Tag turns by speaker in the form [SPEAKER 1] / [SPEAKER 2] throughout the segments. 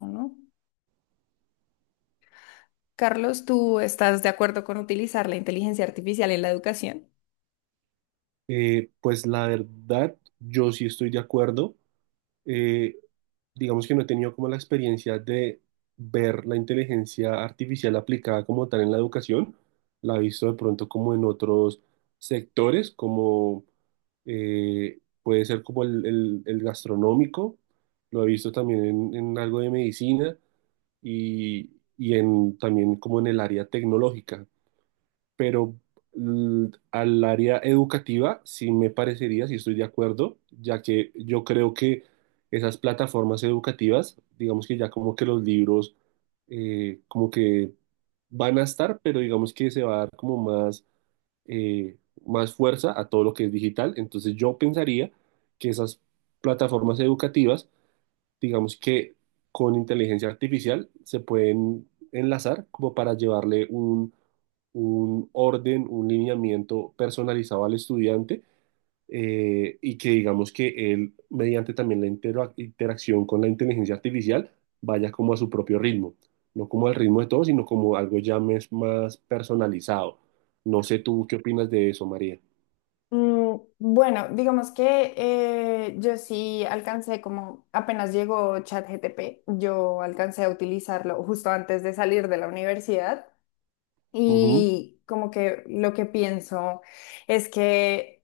[SPEAKER 1] ¿No? Carlos, ¿tú estás de acuerdo con utilizar la inteligencia artificial en la educación?
[SPEAKER 2] Pues la verdad, yo sí estoy de acuerdo. Eh, digamos que no he tenido como la experiencia de ver la inteligencia artificial aplicada como tal en la educación. La he visto de pronto como en otros sectores, como puede ser como el gastronómico. Lo he visto también en algo de medicina y, y en también como en el área tecnológica, pero al área educativa sí me parecería, sí estoy de acuerdo, ya que yo creo que esas plataformas educativas, digamos que ya como que los libros, como que van a estar, pero digamos que se va a dar como más, eh, más fuerza a todo lo que es digital. Entonces yo pensaría que esas plataformas educativas digamos que con inteligencia artificial se pueden enlazar como para llevarle un orden, un lineamiento personalizado al estudiante, y que digamos que él, mediante también la interacción con la inteligencia artificial, vaya como a su propio ritmo, no como al ritmo de todos, sino como algo ya más personalizado. No sé tú qué opinas de eso, María.
[SPEAKER 1] Mm, bueno, digamos que yo sí alcancé como apenas llegó ChatGPT, yo alcancé a utilizarlo justo antes de salir de la universidad
[SPEAKER 2] Ujú.
[SPEAKER 1] y como que lo que pienso es que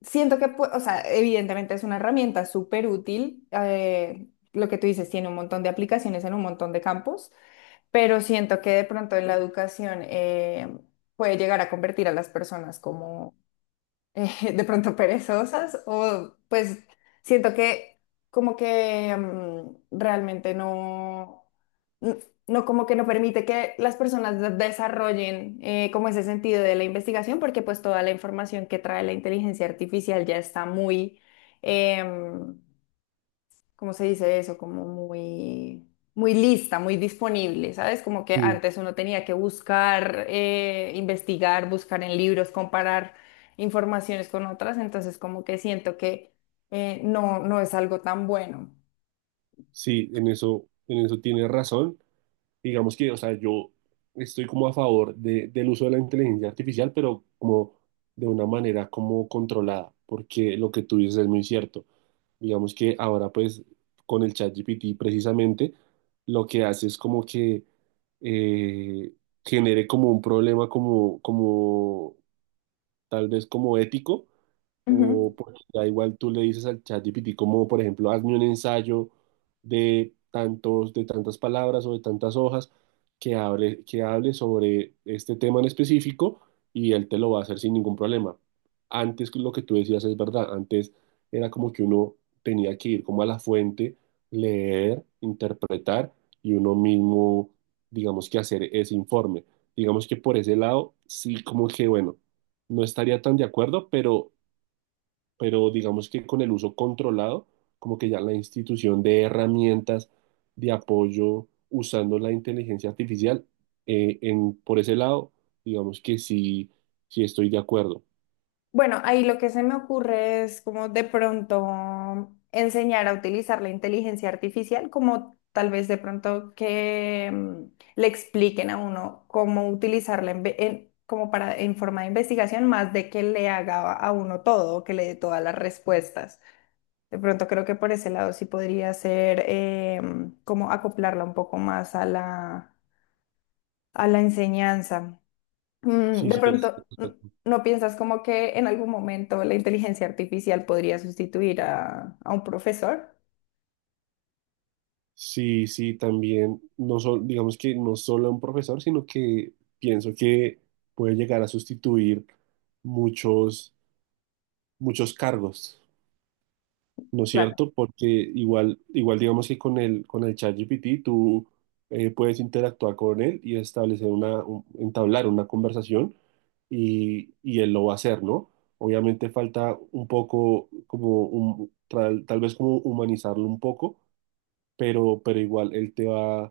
[SPEAKER 1] siento que, o sea, evidentemente es una herramienta súper útil, lo que tú dices tiene un montón de aplicaciones en un montón de campos, pero siento que de pronto en la educación puede llegar a convertir a las personas como de pronto perezosas o pues siento que como que realmente no, n- no, como que no permite que las personas desarrollen, como ese sentido de la investigación, porque pues toda la información que trae la inteligencia artificial ya está muy... em, ¿cómo se dice eso? Como muy, muy lista, muy disponible, ¿sabes? Como que
[SPEAKER 2] Sí.
[SPEAKER 1] antes uno tenía que buscar, investigar, buscar en libros, comparar informaciones con otras, entonces como que siento que no, no es algo tan bueno.
[SPEAKER 2] Sí, en eso tienes razón. Digamos que, o sea, yo estoy como a favor del uso de la inteligencia artificial, pero como de una manera como controlada, porque lo que tú dices es muy cierto. Digamos que ahora pues con el ChatGPT precisamente lo que hace es como que eh, genere como un problema como, como tal vez como ético, o porque ya igual tú le dices al chat GPT como, por ejemplo, hazme un ensayo de tantos, de tantas palabras o de tantas hojas, que hable sobre este tema en específico, y él te lo va a hacer sin ningún problema. Antes lo que tú decías es verdad, antes era como que uno tenía que ir como a la fuente, leer, interpretar y uno mismo, digamos que hacer ese informe. Digamos que por ese lado, sí, como que bueno, no estaría tan de acuerdo, pero digamos que con el uso controlado, como que ya la institución de herramientas de apoyo usando la inteligencia artificial, por ese lado, digamos que sí, sí estoy de acuerdo.
[SPEAKER 1] Bueno, ahí lo que se me ocurre es como de pronto enseñar a utilizar la inteligencia artificial, como tal vez de pronto que le expliquen a uno cómo utilizarla como para en forma de investigación, más de que le haga a uno todo, que le dé todas las respuestas. De pronto creo que por ese lado sí podría ser como acoplarla un poco más a la enseñanza. Mm,
[SPEAKER 2] Sí,
[SPEAKER 1] de
[SPEAKER 2] sí,
[SPEAKER 1] pronto, mm, ¿no piensas como que en algún momento la inteligencia artificial podría sustituir a un profesor?
[SPEAKER 2] sí, sí, también, digamos que no solo un profesor, sino que pienso que puede llegar a sustituir muchos, muchos cargos. ¿No es
[SPEAKER 1] Claro,
[SPEAKER 2] cierto? Porque igual, igual digamos que con el ChatGPT tú puedes interactuar con él y establecer una, entablar una conversación y él lo va a hacer, ¿no? Obviamente falta un poco como un, tal, tal vez como humanizarlo un poco, pero igual él te va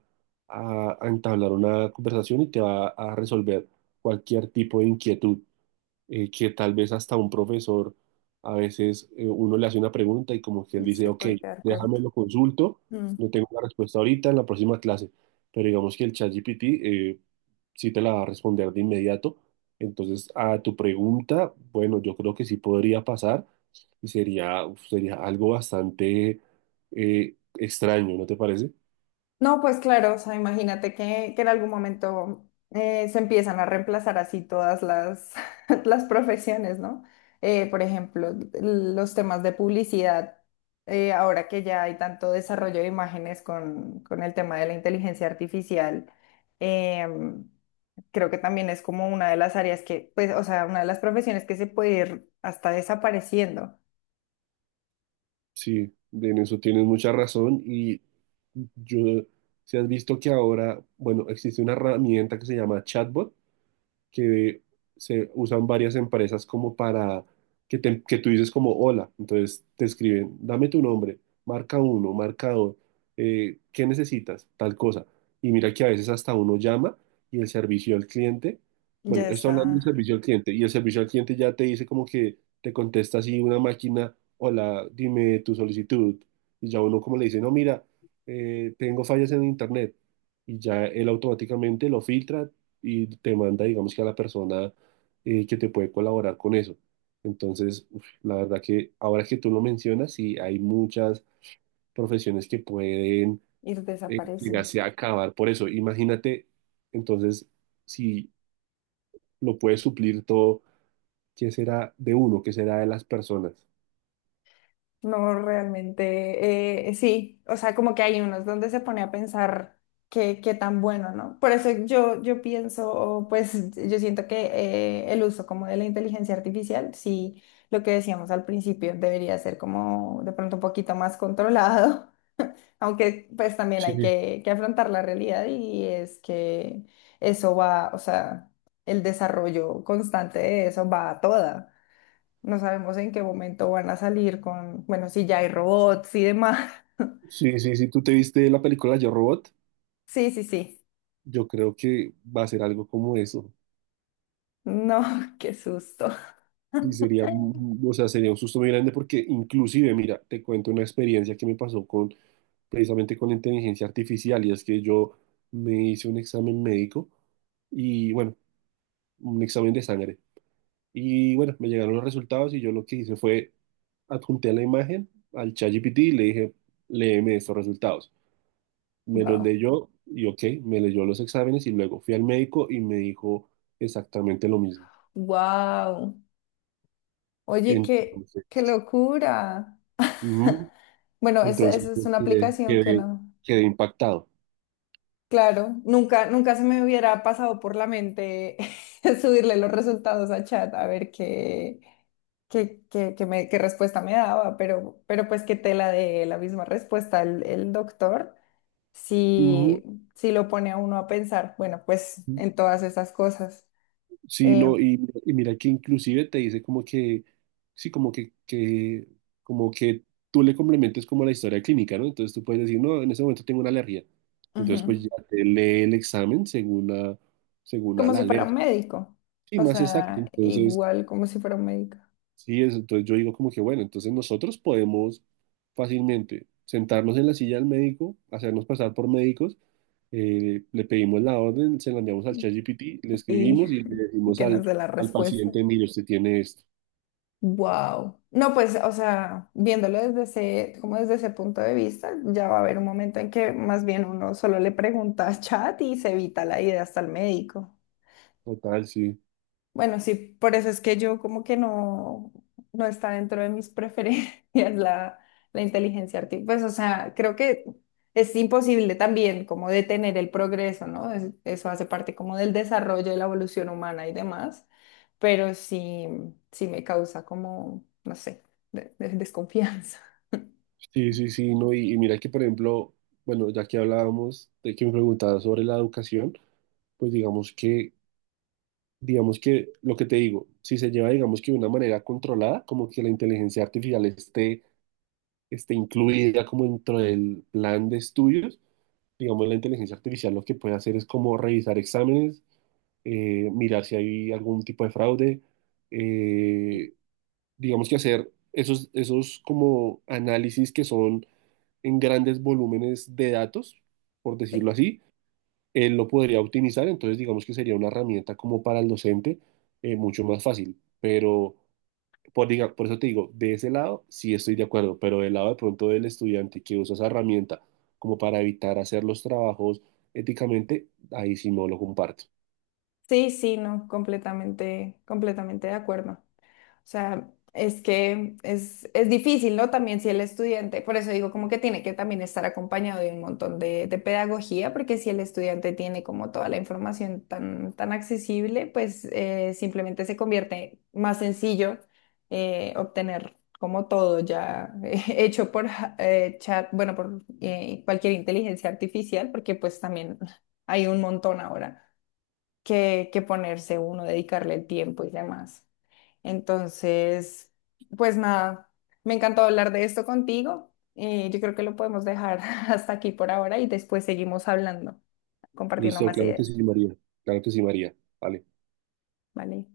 [SPEAKER 2] a entablar una conversación y te va a resolver cualquier tipo de inquietud, que tal vez hasta un profesor, a veces uno le hace una pregunta y como que él dice,
[SPEAKER 1] se
[SPEAKER 2] ok,
[SPEAKER 1] puede quedar
[SPEAKER 2] déjame
[SPEAKER 1] corto.
[SPEAKER 2] lo consulto, no tengo la respuesta ahorita, en la próxima clase, pero digamos que el ChatGPT sí te la va a responder de inmediato. Entonces, a tu pregunta, bueno, yo creo que sí podría pasar y sería, uf, sería algo bastante extraño, ¿no te parece?
[SPEAKER 1] No, pues claro, o sea, imagínate que en algún momento se empiezan a reemplazar así todas las, las profesiones, ¿no? Por ejemplo, los temas de publicidad, ahora que ya hay tanto desarrollo de imágenes con el tema de la inteligencia artificial, em, creo que también es como una de las áreas que, pues, o sea, una de las profesiones que se puede ir hasta desapareciendo.
[SPEAKER 2] Sí, en eso tienes mucha razón y yo, si has visto que ahora, bueno, existe una herramienta que se llama chatbot, que se usan varias empresas como para que, que tú dices como hola, entonces te escriben, dame tu nombre, marca uno, marca dos, ¿qué necesitas? Tal cosa. Y mira que a veces hasta uno llama y el servicio al cliente, bueno,
[SPEAKER 1] Ya
[SPEAKER 2] esto hablando del
[SPEAKER 1] está,
[SPEAKER 2] servicio al cliente, y el servicio al cliente ya te dice como que te contesta así una máquina, hola, dime tu solicitud, y ya uno como le dice, no, mira, tengo fallas en internet, y ya él automáticamente lo filtra, y te manda, digamos que a la persona que te puede colaborar con eso. Entonces, uf, la verdad que ahora que tú lo mencionas, sí, hay muchas profesiones que pueden
[SPEAKER 1] ir desapareciendo.
[SPEAKER 2] llegarse a acabar por eso. Imagínate, entonces, si lo puedes suplir todo, ¿qué será de uno? ¿Qué será de las personas?
[SPEAKER 1] No, realmente, sí, o sea, como que hay unos donde se pone a pensar qué, qué tan bueno, ¿no? Por eso yo, yo pienso, o pues yo siento que el uso como de la inteligencia artificial, sí, lo que decíamos al principio, debería ser como de pronto un poquito más controlado, aunque pues también hay
[SPEAKER 2] Sí,
[SPEAKER 1] que afrontar la realidad, y es que eso va, o sea, el desarrollo constante de eso va a toda. No sabemos en qué momento van a salir con, bueno, si ya hay robots y demás.
[SPEAKER 2] sí, sí, sí, ¿tú te viste la película Yo Robot?
[SPEAKER 1] Sí, sí, sí.
[SPEAKER 2] Yo creo que va a ser algo como eso.
[SPEAKER 1] No, qué susto.
[SPEAKER 2] Sí, sería, o sea, sería un susto muy grande porque inclusive, mira, te cuento una experiencia que me pasó con, precisamente con la inteligencia artificial, y es que yo me hice un examen médico y, bueno, un examen de sangre. Y, bueno, me llegaron los resultados y yo lo que hice fue adjunté la imagen al ChatGPT y le dije, léeme estos resultados. Me los
[SPEAKER 1] Wow.
[SPEAKER 2] leyó y, ok, me leyó los exámenes y luego fui al médico y me dijo exactamente lo mismo.
[SPEAKER 1] Wow. Oye, qué, qué
[SPEAKER 2] Entonces...
[SPEAKER 1] locura.
[SPEAKER 2] ujú.
[SPEAKER 1] Bueno, esa,
[SPEAKER 2] Entonces
[SPEAKER 1] esa es
[SPEAKER 2] yo
[SPEAKER 1] una
[SPEAKER 2] quedé,
[SPEAKER 1] aplicación que no.
[SPEAKER 2] quedé impactado.
[SPEAKER 1] Claro, nunca, nunca se me hubiera pasado por la mente subirle los resultados a chat a ver qué, qué, qué, qué qué respuesta me daba, pero pues qué tela de la misma respuesta el doctor.
[SPEAKER 2] Ujú.
[SPEAKER 1] Si si lo pone a uno a pensar, bueno, pues en todas esas cosas.
[SPEAKER 2] Sí,
[SPEAKER 1] Eh,
[SPEAKER 2] no, y mira que inclusive te dice como que, sí, como que, como que tú le complementes como la historia clínica, ¿no? Entonces tú puedes decir, no, en ese momento tengo una alergia. Entonces
[SPEAKER 1] ujú.
[SPEAKER 2] pues ya te lee el examen según a, según a
[SPEAKER 1] Como
[SPEAKER 2] la
[SPEAKER 1] si fuera un
[SPEAKER 2] alergia, ¿no?
[SPEAKER 1] médico,
[SPEAKER 2] Sí,
[SPEAKER 1] o
[SPEAKER 2] más exacto.
[SPEAKER 1] sea,
[SPEAKER 2] Entonces,
[SPEAKER 1] igual como si fuera un médico.
[SPEAKER 2] sí, eso, entonces yo digo como que, bueno, entonces nosotros podemos fácilmente sentarnos en la silla del médico, hacernos pasar por médicos, le pedimos la orden, se la enviamos al ChatGPT, le
[SPEAKER 1] Y,
[SPEAKER 2] escribimos y le
[SPEAKER 1] y
[SPEAKER 2] decimos
[SPEAKER 1] que nos
[SPEAKER 2] al,
[SPEAKER 1] dé la
[SPEAKER 2] al
[SPEAKER 1] respuesta.
[SPEAKER 2] paciente, mire, usted tiene esto.
[SPEAKER 1] Wow. No, pues, o sea, viéndolo desde ese, como desde ese punto de vista, ya va a haber un momento en que más bien uno solo le pregunta a chat y se evita la idea hasta el médico.
[SPEAKER 2] Total, sí.
[SPEAKER 1] Bueno, sí, por eso es que yo como que no, no está dentro de mis preferencias la inteligencia artificial. Pues, o sea, creo que es imposible también como detener el progreso, ¿no? Eso hace parte como del desarrollo de la evolución humana y demás, pero sí, sí me causa como, no sé, desconfianza.
[SPEAKER 2] Sí, sí, sí, no, y mira que, por ejemplo, bueno, ya que hablábamos de que me preguntabas sobre la educación, pues digamos que lo que te digo, si se lleva, digamos que de una manera controlada, como que la inteligencia artificial esté incluida como dentro del plan de estudios. Digamos, la inteligencia artificial lo que puede hacer es como revisar exámenes, mirar si hay algún tipo de fraude, eh, digamos que hacer esos, esos como análisis que son en grandes volúmenes de datos, por
[SPEAKER 1] Sí,
[SPEAKER 2] decirlo así, él lo podría optimizar, entonces digamos que sería una herramienta como para el docente, mucho más fácil, pero por, por eso te digo, de ese lado sí estoy de acuerdo, pero del lado de pronto del estudiante que usa esa herramienta como para evitar hacer los trabajos éticamente, ahí sí no lo comparto.
[SPEAKER 1] sí, sí, no, completamente, completamente de acuerdo. O sea, es que es difícil, ¿no? También si el estudiante, por eso digo como que tiene que también estar acompañado de un montón de pedagogía, porque si el estudiante tiene como toda la información tan, tan accesible, pues simplemente se convierte más sencillo obtener como todo ya hecho por chat, bueno, por cualquier inteligencia artificial, porque pues también hay un montón ahora que ponerse uno, dedicarle el tiempo y demás. Entonces, pues nada, me encantó hablar de esto contigo. Y yo creo que lo podemos dejar hasta aquí por ahora y después seguimos hablando, compartiendo
[SPEAKER 2] Listo,
[SPEAKER 1] más
[SPEAKER 2] claro que
[SPEAKER 1] ideas,
[SPEAKER 2] sí, María. Claro que sí, María. Vale.
[SPEAKER 1] ¿vale?